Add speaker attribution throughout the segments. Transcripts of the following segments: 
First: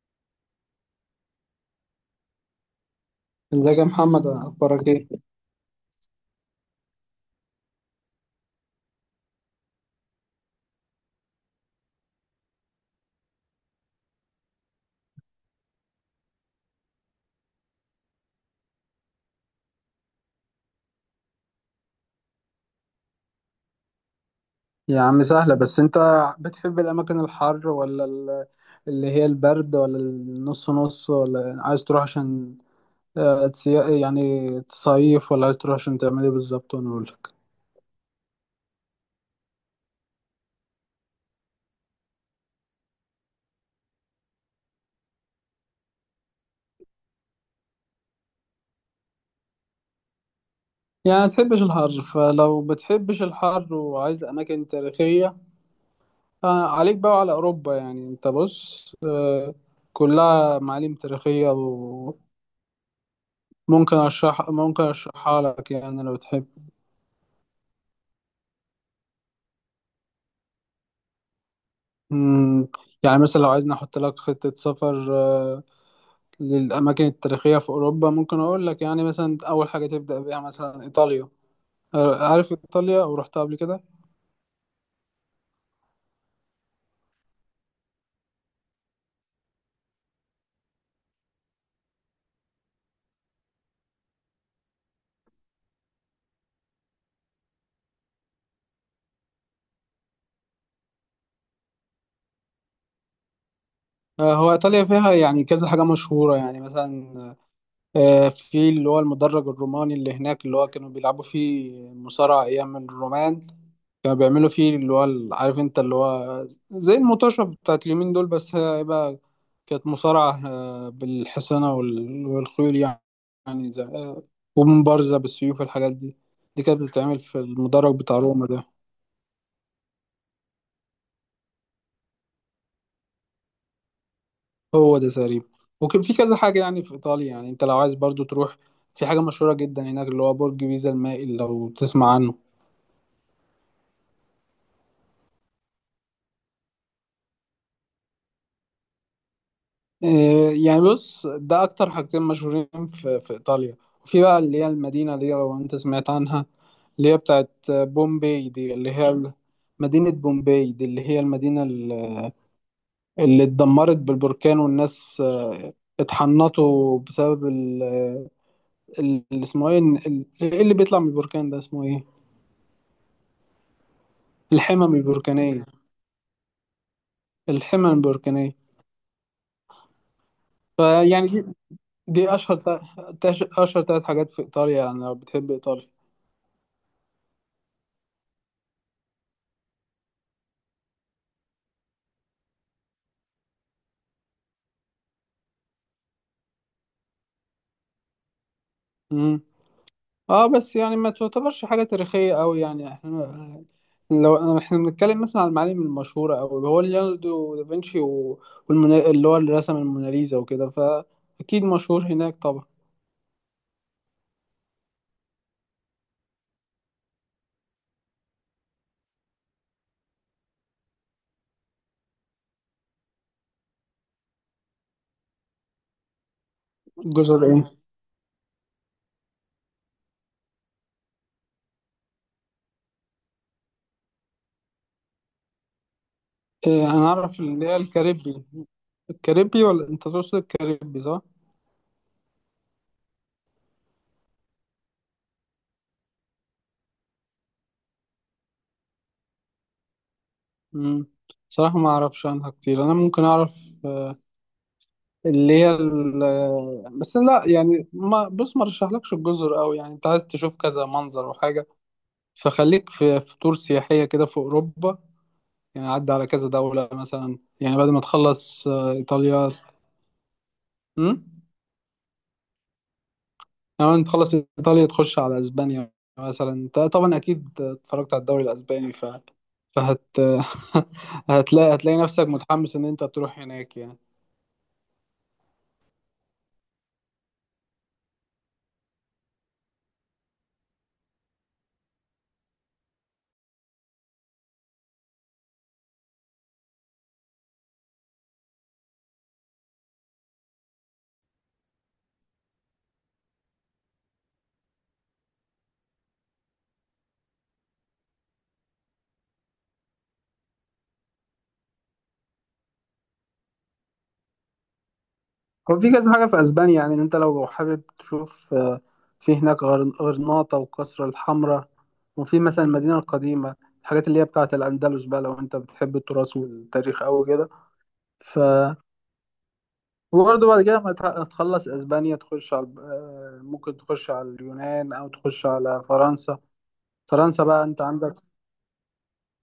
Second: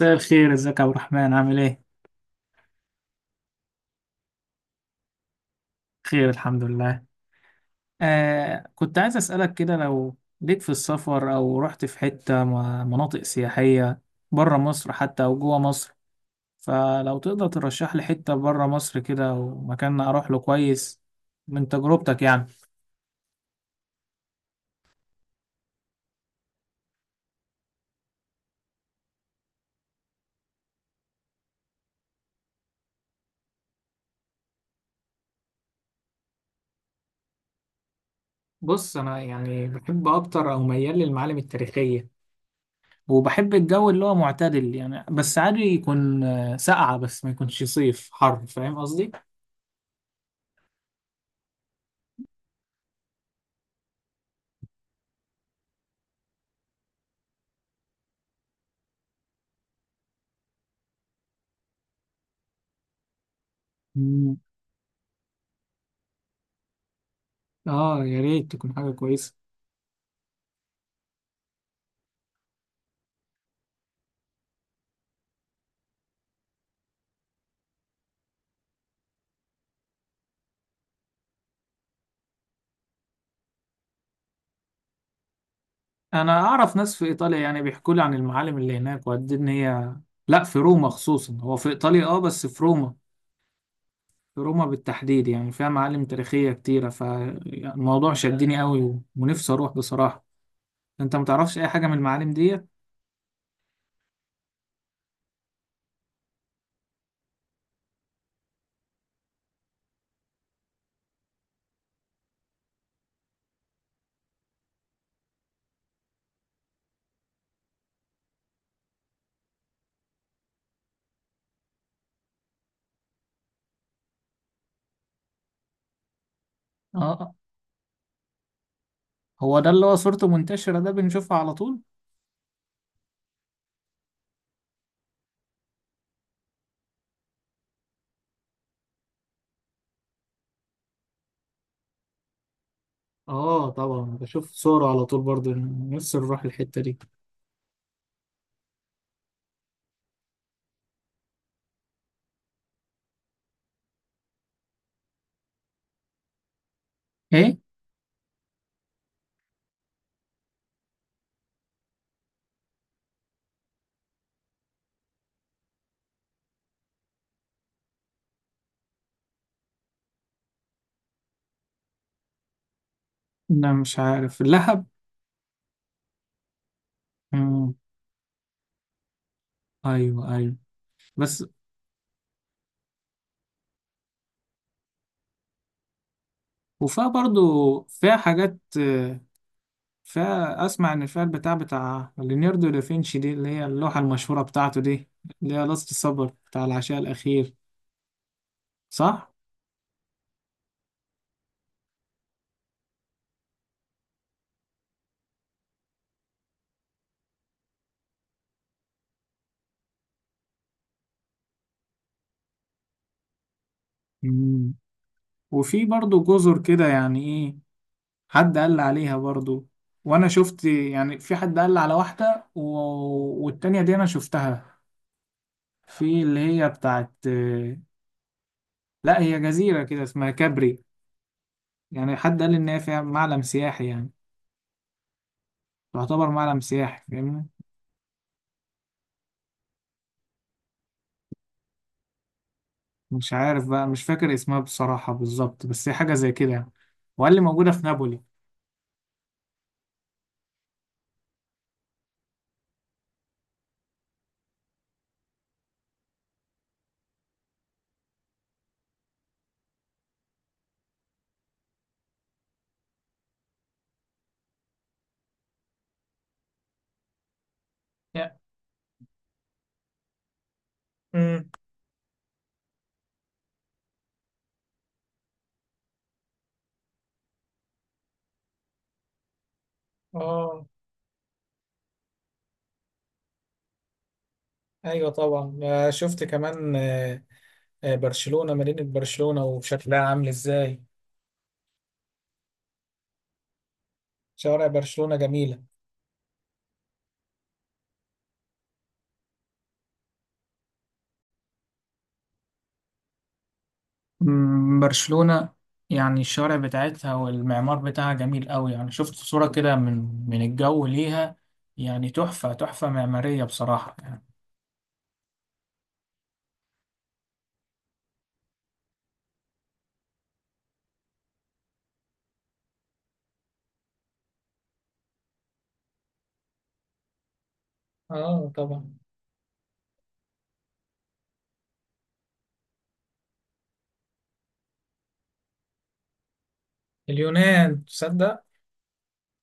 Speaker 1: مساء الخير، ازيك يا عبد الرحمن؟ عامل ايه؟
Speaker 2: ازيك يا محمد، اخبارك ايه؟
Speaker 1: خير، الحمد لله. كنت عايز اسألك كده، لو ليك في السفر او رحت في حتة مناطق سياحية بره مصر حتى او جوه مصر، فلو تقدر ترشح لي حتة بره مصر كده ومكان اروح له كويس من تجربتك يعني.
Speaker 2: يا عم سهلة. بس انت بتحب الاماكن الحر ولا اللي هي البرد ولا النص نص، ولا عايز تروح عشان يعني تصيف، ولا عايز تروح عشان تعمل ايه بالظبط وانا اقولك؟
Speaker 1: بص، انا يعني بحب اكتر او ميال للمعالم التاريخيه، وبحب الجو اللي هو معتدل يعني، بس عادي يكون ساقعة، بس ما يكونش صيف حر. فاهم قصدي؟
Speaker 2: يعني ما تحبش الحر. فلو بتحبش الحر وعايز اماكن تاريخية، عليك بقى على اوروبا. يعني انت بص، كلها معالم تاريخية. وممكن اشرح ممكن اشرحها لك يعني لو تحب.
Speaker 1: اه، يا ريت تكون حاجة كويسة.
Speaker 2: مم. يعني مثلا لو عايزني احط لك خطة سفر للأماكن التاريخية في أوروبا، ممكن أقول لك يعني مثلا أول حاجة تبدأ بيها مثلا إيطاليا. عارف إيطاليا أو رحتها قبل كده؟
Speaker 1: انا اعرف ناس في ايطاليا يعني بيحكوا لي عن المعالم اللي هناك وقد إيه ان هي، لا، في روما خصوصا، هو في ايطاليا اه، بس في روما. في روما بالتحديد يعني فيها معالم تاريخية كتيرة، فالموضوع شدني قوي ونفسي اروح بصراحة. انت متعرفش اي حاجة من المعالم دي؟
Speaker 2: هو إيطاليا فيها يعني كذا حاجة مشهورة، يعني مثلا في اللي هو المدرج الروماني اللي هناك، اللي هو كانوا بيلعبوا فيه مصارعة أيام الرومان. كانوا بيعملوا فيه اللي هو عارف انت، اللي هو زي المطاشه بتاعت اليومين دول، بس هي بقى كانت مصارعه بالحصانه وال- والخيول يعني. يعني زي آه، ومبارزه بالسيوف، الحاجات دي. دي كانت بتتعمل
Speaker 1: اه،
Speaker 2: في المدرج بتاع روما ده.
Speaker 1: هو ده اللي هو صورته منتشرة، ده بنشوفها على طول.
Speaker 2: هو ده تقريبا. وكان في كذا حاجه يعني في ايطاليا. يعني انت لو عايز برضو تروح، في حاجه مشهوره جدا هناك اللي هو برج بيزا المائل، لو تسمع عنه.
Speaker 1: اه طبعا، بشوف صوره على طول برضه. نفسي نروح الحتة دي.
Speaker 2: إيه، يعني بص، ده اكتر حاجتين مشهورين في ايطاليا. وفي بقى اللي هي المدينه دي، لو انت سمعت عنها، اللي هي بتاعت
Speaker 1: ايه.
Speaker 2: بومبي دي، اللي هي مدينه بومبي دي، اللي هي المدينه اللي اتدمرت بالبركان، والناس اتحنطوا بسبب اللي اسمه ايه، ايه اللي بيطلع من البركان ده اسمه ايه؟
Speaker 1: لا، مش عارف. اللهب؟
Speaker 2: الحمم البركانيه.
Speaker 1: مم.
Speaker 2: الحمم البركانيه.
Speaker 1: ايوه، ايوه.
Speaker 2: فيعني
Speaker 1: بس.
Speaker 2: دي. دي اشهر اشهر ثلاث حاجات في ايطاليا، يعني لو بتحب ايطاليا.
Speaker 1: وفيها برضو، فيها حاجات فيها، أسمع إن فيها البتاع بتاع ليوناردو دافنشي دي، اللي هي اللوحة المشهورة بتاعته دي، اللي هي لاست سبر بتاع العشاء الأخير، صح؟
Speaker 2: اه بس يعني ما تعتبرش حاجة تاريخية قوي. يعني احنا، لو بنتكلم مثلا عن المعالم المشهورة أوي، هو ليوناردو دافنشي اللي هو اللي رسم الموناليزا وكده، فأكيد مشهور هناك طبعا.
Speaker 1: مم. وفي برضو جزر كده، يعني إيه؟ حد قال لي عليها برضو، وأنا شفت يعني، في حد قال لي على واحدة والتانية دي أنا شفتها، في اللي هي بتاعت
Speaker 2: جزر ايه؟
Speaker 1: لا، هي جزيرة كده اسمها كابري. يعني حد قال لي إن هي فيها معلم سياحي يعني، تعتبر معلم سياحي،
Speaker 2: أنا أعرف
Speaker 1: فاهمني؟
Speaker 2: اللي هي الكاريبي. ولا أنت تقصد الكاريبي، صح؟
Speaker 1: مش عارف بقى، مش فاكر اسمها بصراحة بالظبط، بس هي حاجة زي كده يعني. وقال لي موجودة في نابولي.
Speaker 2: مم. صراحة ما أعرفش عنها كتير. أنا ممكن أعرف اللي هي بس لا، يعني ما بص، ما رشحلكش الجزر أوي. يعني أنت عايز تشوف كذا منظر وحاجة، فخليك في تور سياحية كده في أوروبا. يعني عدى على كذا دولة مثلا، يعني بعد ما
Speaker 1: يا
Speaker 2: تخلص إيطاليا. امم
Speaker 1: امم.
Speaker 2: يعني بعد ما تخلص إيطاليا، تخش على أسبانيا. مثلا أنت طبعا أكيد اتفرجت على الدوري الأسباني ف... فهت
Speaker 1: اه،
Speaker 2: هتلاقي نفسك متحمس إن أنت تروح هناك يعني.
Speaker 1: ايوه طبعا. شفت كمان، برشلونة. مدينة برشلونة وشكلها عامل ازاي، شوارع برشلونة جميلة. مم، برشلونة. يعني الشوارع بتاعتها والمعمار بتاعها جميل قوي يعني، شفت صورة كده من الجو ليها، يعني تحفة، تحفة معمارية بصراحة يعني.
Speaker 2: هو في كذا حاجة في أسبانيا. يعني إن أنت لو حابب تشوف في هناك غرناطة والقصر الحمراء. وفي مثلا المدينة القديمة، الحاجات اللي هي بتاعة الأندلس بقى، لو أنت بتحب التراث والتاريخ أوي كده. ف
Speaker 1: اه طبعا.
Speaker 2: وبرضه بعد كده ما تح- تخلص أسبانيا، تخش على ممكن تخش على اليونان أو تخش على فرنسا. فرنسا بقى أنت
Speaker 1: اليونان،
Speaker 2: عندك.
Speaker 1: تصدق؟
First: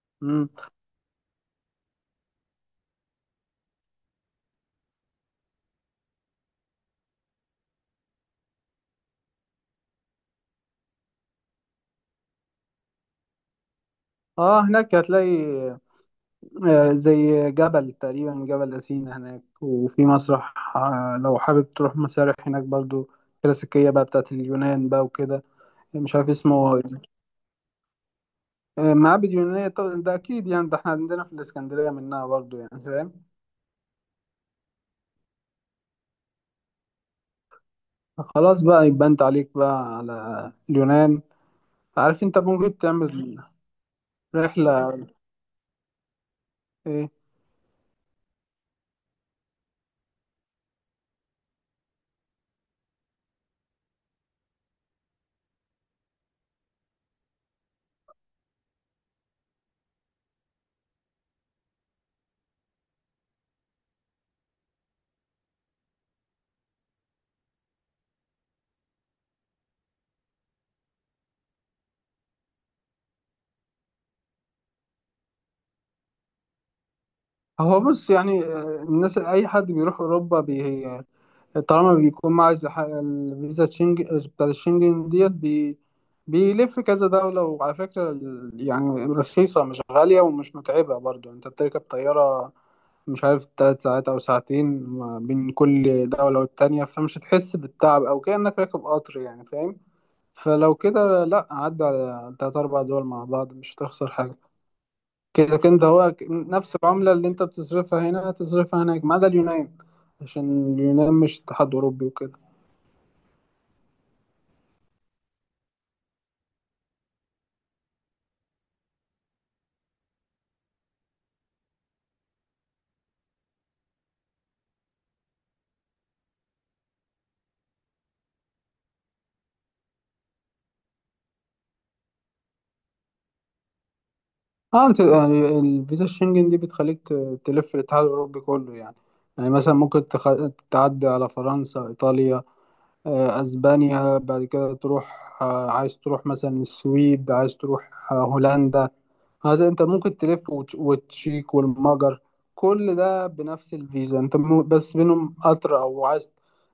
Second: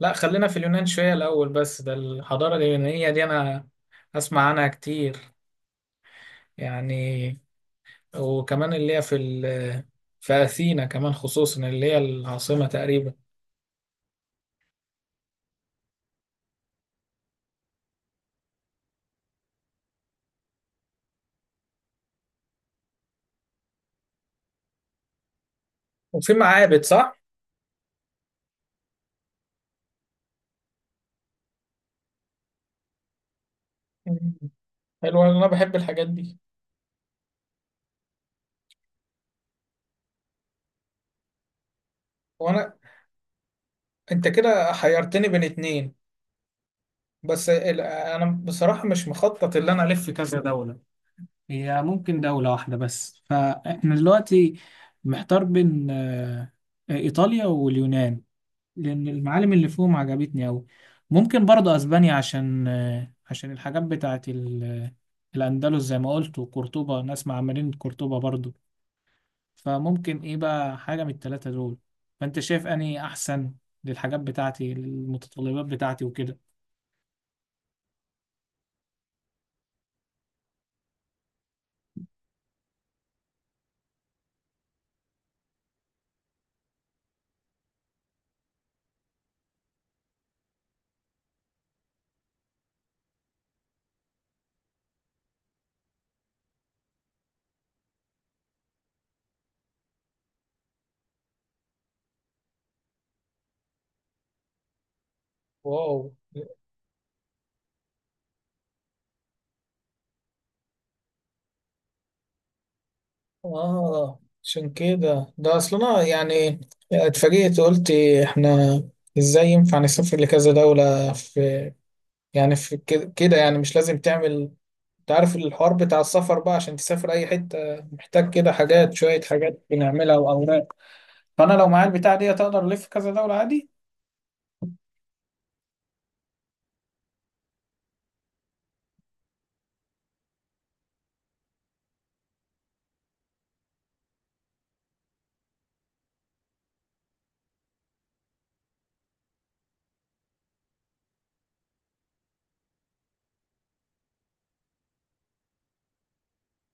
Speaker 1: لا، خلينا
Speaker 2: مم.
Speaker 1: في اليونان شوية الأول، بس ده الحضارة اليونانية دي، أنا أسمع عنها كتير يعني. وكمان اللي هي في أثينا كمان، خصوصا اللي هي العاصمة تقريبا.
Speaker 2: اه هناك هتلاقي زي جبل تقريبا، جبل أثينا هناك. وفي مسرح لو حابب تروح مسارح هناك برضو، كلاسيكية بقى بتاعت اليونان بقى وكده. مش عارف
Speaker 1: وفي
Speaker 2: اسمه
Speaker 1: معابد،
Speaker 2: إيه.
Speaker 1: صح؟
Speaker 2: معابد يونانية، طب ده أكيد. يعني ده احنا عندنا في الإسكندرية منها برضو، يعني فاهم.
Speaker 1: مم. حلو، أنا بحب الحاجات دي.
Speaker 2: خلاص بقى، يبقى أنت عليك بقى على اليونان. عارف أنت
Speaker 1: وأنا
Speaker 2: ممكن تعمل
Speaker 1: أنت كده
Speaker 2: رحلة.
Speaker 1: حيرتني بين اتنين.
Speaker 2: إيه.
Speaker 1: أنا بصراحة مش مخطط اللي أنا ألف في كذا دولة، هي ممكن دولة واحدة بس. فاحنا دلوقتي محتار بين إيطاليا واليونان، لأن المعالم اللي فيهم عجبتني أوي. ممكن برضه أسبانيا، عشان عشان الحاجات بتاعت الأندلس، زي ما قلت، وقرطبة، ناس مع مدينة قرطبة برضه. فممكن إيه بقى حاجة من التلاتة دول؟ فأنت شايف أني أحسن للحاجات بتاعتي، المتطلبات بتاعتي وكده؟
Speaker 2: هو بص، يعني الناس أي حد بيروح أوروبا، طالما بيكون معاه الفيزا بتاعت الشنجن ديت بيلف كذا دولة. وعلى فكرة يعني رخيصة، مش غالية ومش متعبة برضو. يعني انت بتركب طيارة، مش عارف 3 ساعات أو ساعتين ما بين كل دولة والتانية، فمش هتحس بالتعب أو كأنك راكب قطر، يعني فاهم. فلو كده، لأ عدى على 3 أو 4 دول مع بعض، مش هتخسر حاجة. كده كده
Speaker 1: واو.
Speaker 2: هو نفس العملة اللي انت بتصرفها هنا هتصرفها هناك، ما عدا اليونان. عشان اليونان مش اتحاد أوروبي وكده.
Speaker 1: اه، عشان كده ده اصلا يعني، اتفاجئت، قلت احنا ازاي ينفع نسافر لكذا دولة في. يعني في كده كده يعني، مش لازم تعمل. انت عارف الحوار بتاع السفر بقى، عشان تسافر اي حته محتاج كده حاجات، شويه حاجات بنعملها واوراق. فانا لو معايا البتاع دي، اقدر الف كذا دوله عادي.
Speaker 2: اه انت يعني الفيزا الشنجن دي بتخليك تلف الاتحاد الاوروبي كله يعني. يعني مثلا ممكن تعدي على فرنسا، ايطاليا، اسبانيا. بعد كده تروح، عايز تروح مثلا السويد، عايز تروح هولندا. هذا انت ممكن تلف وتش- وتشيك والمجر، كل ده بنفس الفيزا. انت بس بينهم قطر او عايز،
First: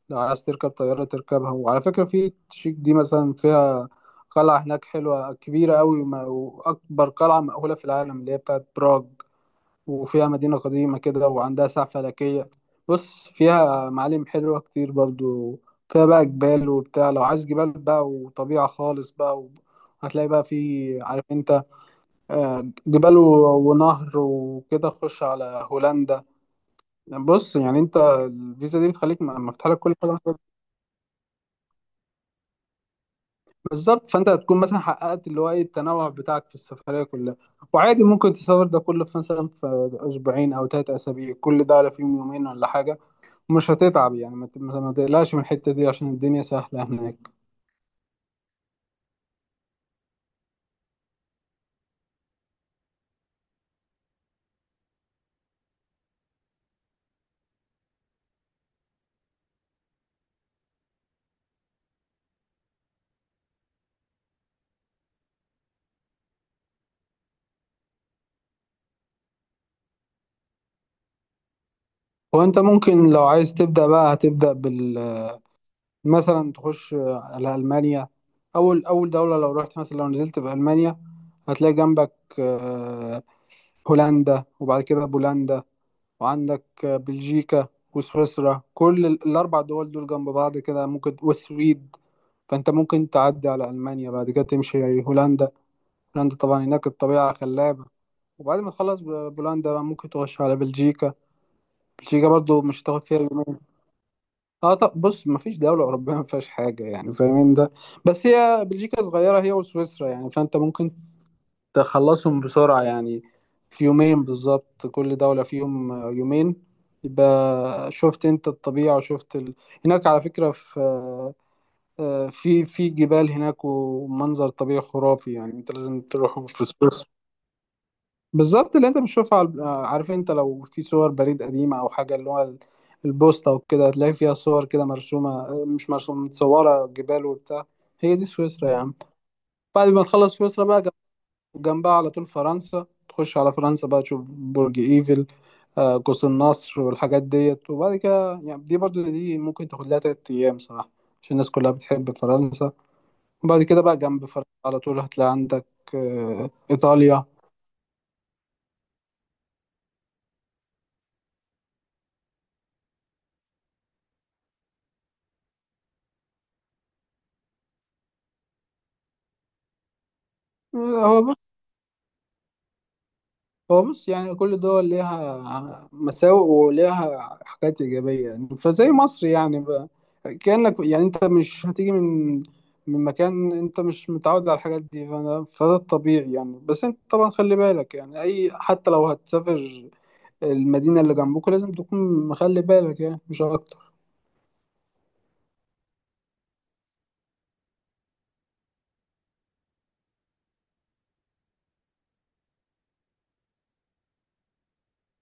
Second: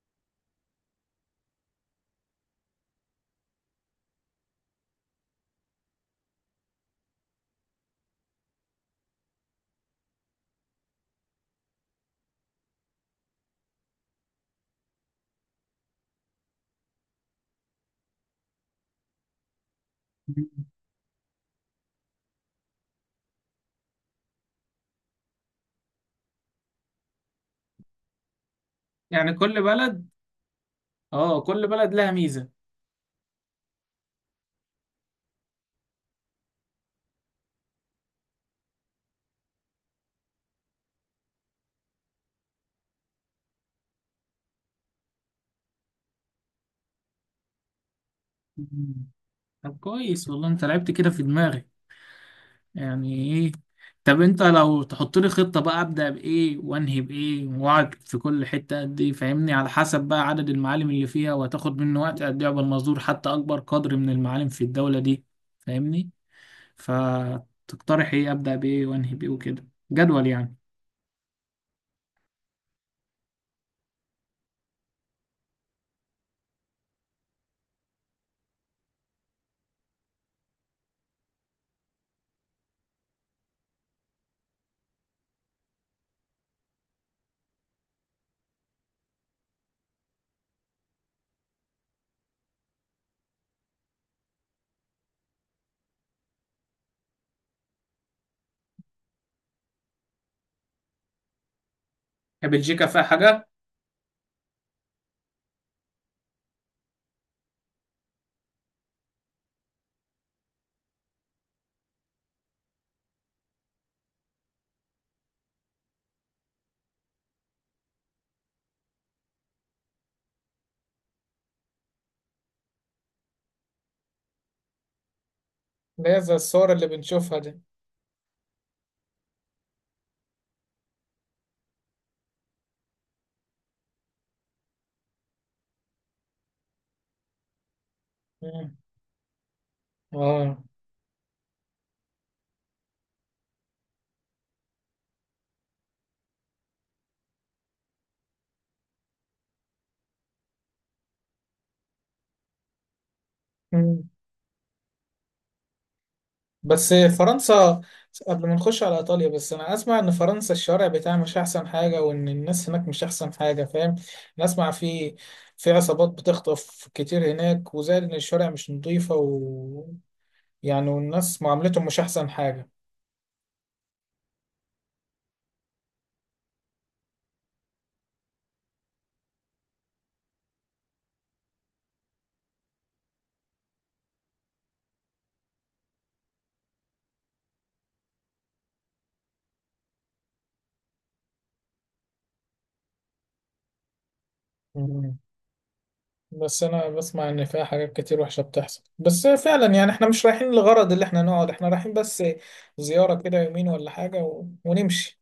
Speaker 2: لو عايز تركب طيارة تركبها. وعلى فكرة في تشيك دي مثلا فيها قلعة هناك حلوة كبيرة قوي، وما- وأكبر قلعة مأهولة في العالم اللي هي بتاعت براغ. وفيها مدينة قديمة كده وعندها ساعة فلكية. بص فيها معالم حلوة كتير برضو. فيها بقى جبال وبتاع، لو عايز جبال بقى وطبيعة خالص بقى، هتلاقي بقى في، عارف انت، جبال و ونهر وكده. تخش على هولندا. بص يعني انت الفيزا دي بتخليك
Speaker 1: يعني كل
Speaker 2: مفتوح لك كل
Speaker 1: بلد،
Speaker 2: حاجه.
Speaker 1: اه، كل بلد لها ميزة.
Speaker 2: بالظبط، فانت هتكون مثلا حققت اللي هو ايه، التنوع بتاعك في السفريه كلها. وعادي ممكن تسافر ده كله في مثلا في اسبوعين او 3 اسابيع، كل ده على فيهم يومين ولا حاجه. ومش هتتعب، يعني ما تقلقش من الحته دي، عشان الدنيا سهله هناك.
Speaker 1: مم. طب كويس والله، انت لعبت كده في دماغي. يعني ايه؟ طب انت لو تحط لي خطة بقى، ابدأ بايه وانهي بايه، واقعد في كل حتة قد ايه، فاهمني، على حسب بقى عدد المعالم اللي فيها، وهتاخد منه وقت قد ايه، قبل ما ازور حتى اكبر قدر من المعالم في الدولة دي. فاهمني؟ فتقترح ايه، ابدا بايه وانهي بايه وكده، جدول يعني.
Speaker 2: وانت ممكن لو عايز تبدا بقى، هتبدا مثلا تخش على ألمانيا. أول أول دولة لو رحت مثلا، لو نزلت في ألمانيا، هتلاقي جنبك آه، هولندا. وبعد كده بولندا. وعندك بلجيكا وسويسرا، كل الأربع دول دول جنب بعض كده، ممكن والسويد. فأنت ممكن تعدي على ألمانيا. بعد كده تمشي هولندا. هولندا طبعا هناك الطبيعة خلابة. وبعد ما تخلص بولندا بقى، ممكن تخش على بلجيكا. بلجيكا
Speaker 1: هي
Speaker 2: برضو مش
Speaker 1: بلجيكا فيها
Speaker 2: هتاخد فيها.
Speaker 1: حاجة؟
Speaker 2: اه طب بص، مفيش دولة أوروبية ما فيهاش حاجة، يعني فاهمين ده. بس هي بلجيكا صغيرة هي وسويسرا يعني، فأنت ممكن تخلصهم بسرعة يعني، في يومين بالظبط، كل دولة فيهم يومين. يبقى شفت أنت الطبيعة وشفت هناك على فكرة في في جبال هناك، ومنظر طبيعي خرافي، يعني أنت لازم
Speaker 1: اللي هي زي
Speaker 2: تروح في
Speaker 1: الصور اللي
Speaker 2: سويسرا.
Speaker 1: بنشوفها دي؟
Speaker 2: بالظبط اللي انت بتشوفها عارف انت لو في صور بريد قديمة او حاجة، اللي هو البوسطة وكده، تلاقي فيها صور كده مرسومة، مش مرسومة، متصورة جبال وبتاع. هي دي سويسرا
Speaker 1: مم.
Speaker 2: يا عم. بعد ما تخلص
Speaker 1: اه.
Speaker 2: سويسرا بقى، جنبها على طول فرنسا. تخش على فرنسا بقى، تشوف برج ايفل، قوس النصر والحاجات ديت. وبعد كده يعني دي، برضو دي ممكن تاخد لها 3 أيام صراحة، عشان الناس كلها بتحب فرنسا. وبعد كده بقى
Speaker 1: مم.
Speaker 2: جنب فرنسا على طول هتلاقي عندك
Speaker 1: بس
Speaker 2: إيطاليا.
Speaker 1: فرنسا، قبل ما نخش على ايطاليا، بس انا اسمع ان فرنسا الشارع بتاعها مش احسن حاجه، وان الناس هناك مش احسن حاجه. فاهم؟ انا اسمع في عصابات بتخطف كتير هناك، وزائد ان الشارع مش نظيفه، و، يعني
Speaker 2: آه، هو
Speaker 1: والناس معاملتهم مش احسن حاجه.
Speaker 2: هو بص، يعني كل دول ليها مساوئ وليها حاجات إيجابية، يعني فزي مصر يعني بقى. كأنك يعني أنت مش هتيجي من مكان، أنت مش متعود على الحاجات دي، فأنا فده الطبيعي يعني. بس أنت طبعا خلي بالك يعني، أي حتى لو هتسافر المدينة اللي جنبك لازم تكون مخلي بالك، يعني مش أكتر.
Speaker 1: بس انا بسمع ان فيها حاجات كتير وحشة بتحصل، بس فعلا يعني احنا مش رايحين لغرض اللي احنا نقعد، احنا رايحين بس زيارة كده، يومين ولا حاجة ونمشي.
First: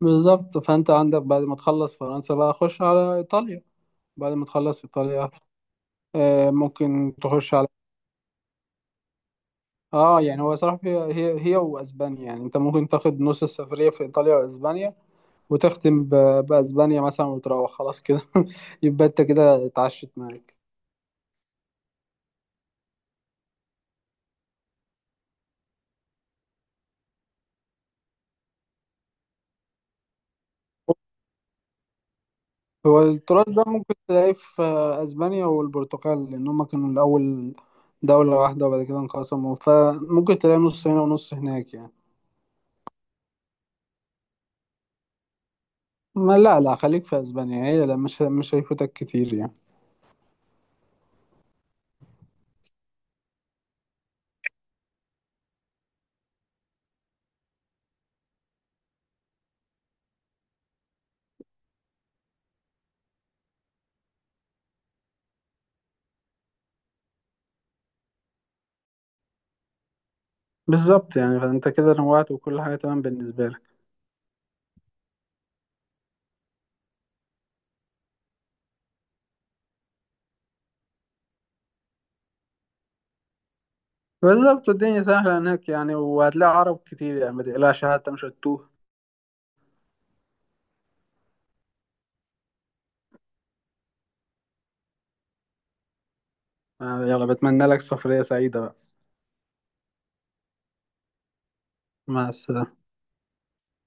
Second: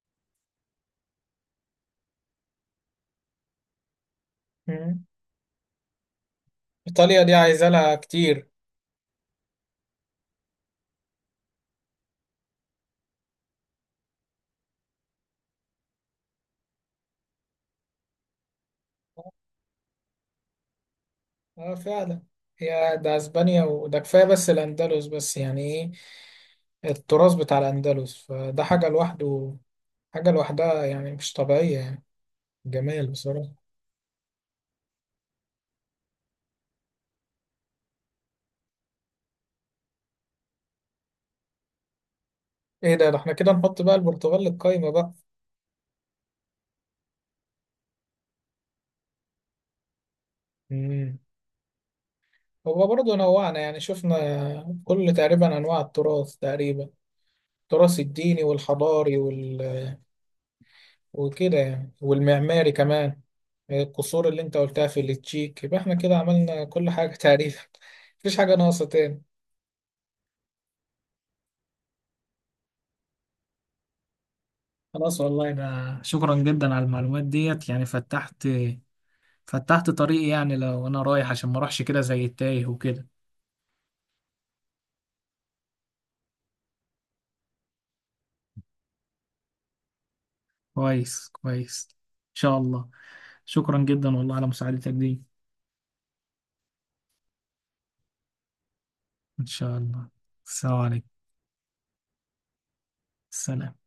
Speaker 2: بالظبط، فأنت عندك بعد ما تخلص فرنسا بقى، خش على إيطاليا. بعد ما تخلص
Speaker 1: مم.
Speaker 2: إيطاليا، ممكن
Speaker 1: ايطاليا دي
Speaker 2: تخش
Speaker 1: عايزة
Speaker 2: على.
Speaker 1: لها كتير.
Speaker 2: اه يعني هو صراحة هي واسبانيا، يعني انت ممكن تاخد نص السفرية في ايطاليا واسبانيا، وتختم باسبانيا مثلا، وتروح خلاص كده يبقى انت كده اتعشت معاك.
Speaker 1: اه فعلا. هي ده اسبانيا، وده كفاية بس الاندلس، بس يعني ايه، التراث بتاع الاندلس، فده حاجة لوحده، حاجة لوحدها يعني، مش طبيعية يعني،
Speaker 2: هو
Speaker 1: جمال
Speaker 2: التراث ده
Speaker 1: بصراحة.
Speaker 2: ممكن تلاقيه في اسبانيا والبرتغال، لان هم كانوا الاول دولة واحدة، وبعد كده انقسموا، فممكن تلاقي نص هنا ونص هناك يعني.
Speaker 1: ايه ده، ده احنا كده نحط بقى البرتغال للقايمة بقى.
Speaker 2: ما لا، لا خليك في اسبانيا. هي لا، مش هيفوتك كتير يعني.
Speaker 1: مم. هو برضه نوعنا يعني، شفنا كل تقريبا أنواع التراث تقريبا، التراث الديني والحضاري وكده يعني، والمعماري كمان، القصور اللي انت قلتها في التشيك. يبقى احنا كده عملنا كل حاجة تقريبا، مفيش حاجة ناقصة تاني.
Speaker 2: بالظبط يعني، فانت كده نوعت وكل حاجة تمام بالنسبة لك.
Speaker 1: خلاص والله، ده شكرا جدا على المعلومات ديت، يعني فتحت طريقي يعني، لو انا رايح عشان ما اروحش كده زي التايه وكده.
Speaker 2: بالظبط، الدنيا سهلة هناك يعني، وهتلاقي عرب كتير يعني، ما تقلقش حتى مش هتتوه.
Speaker 1: كويس، كويس. ان شاء الله. شكرا جدا والله على مساعدتك دي.
Speaker 2: يلا، بتمنى لك سفرية سعيدة بقى.
Speaker 1: ان شاء الله. السلام عليكم.
Speaker 2: مع السلامة.
Speaker 1: سلام.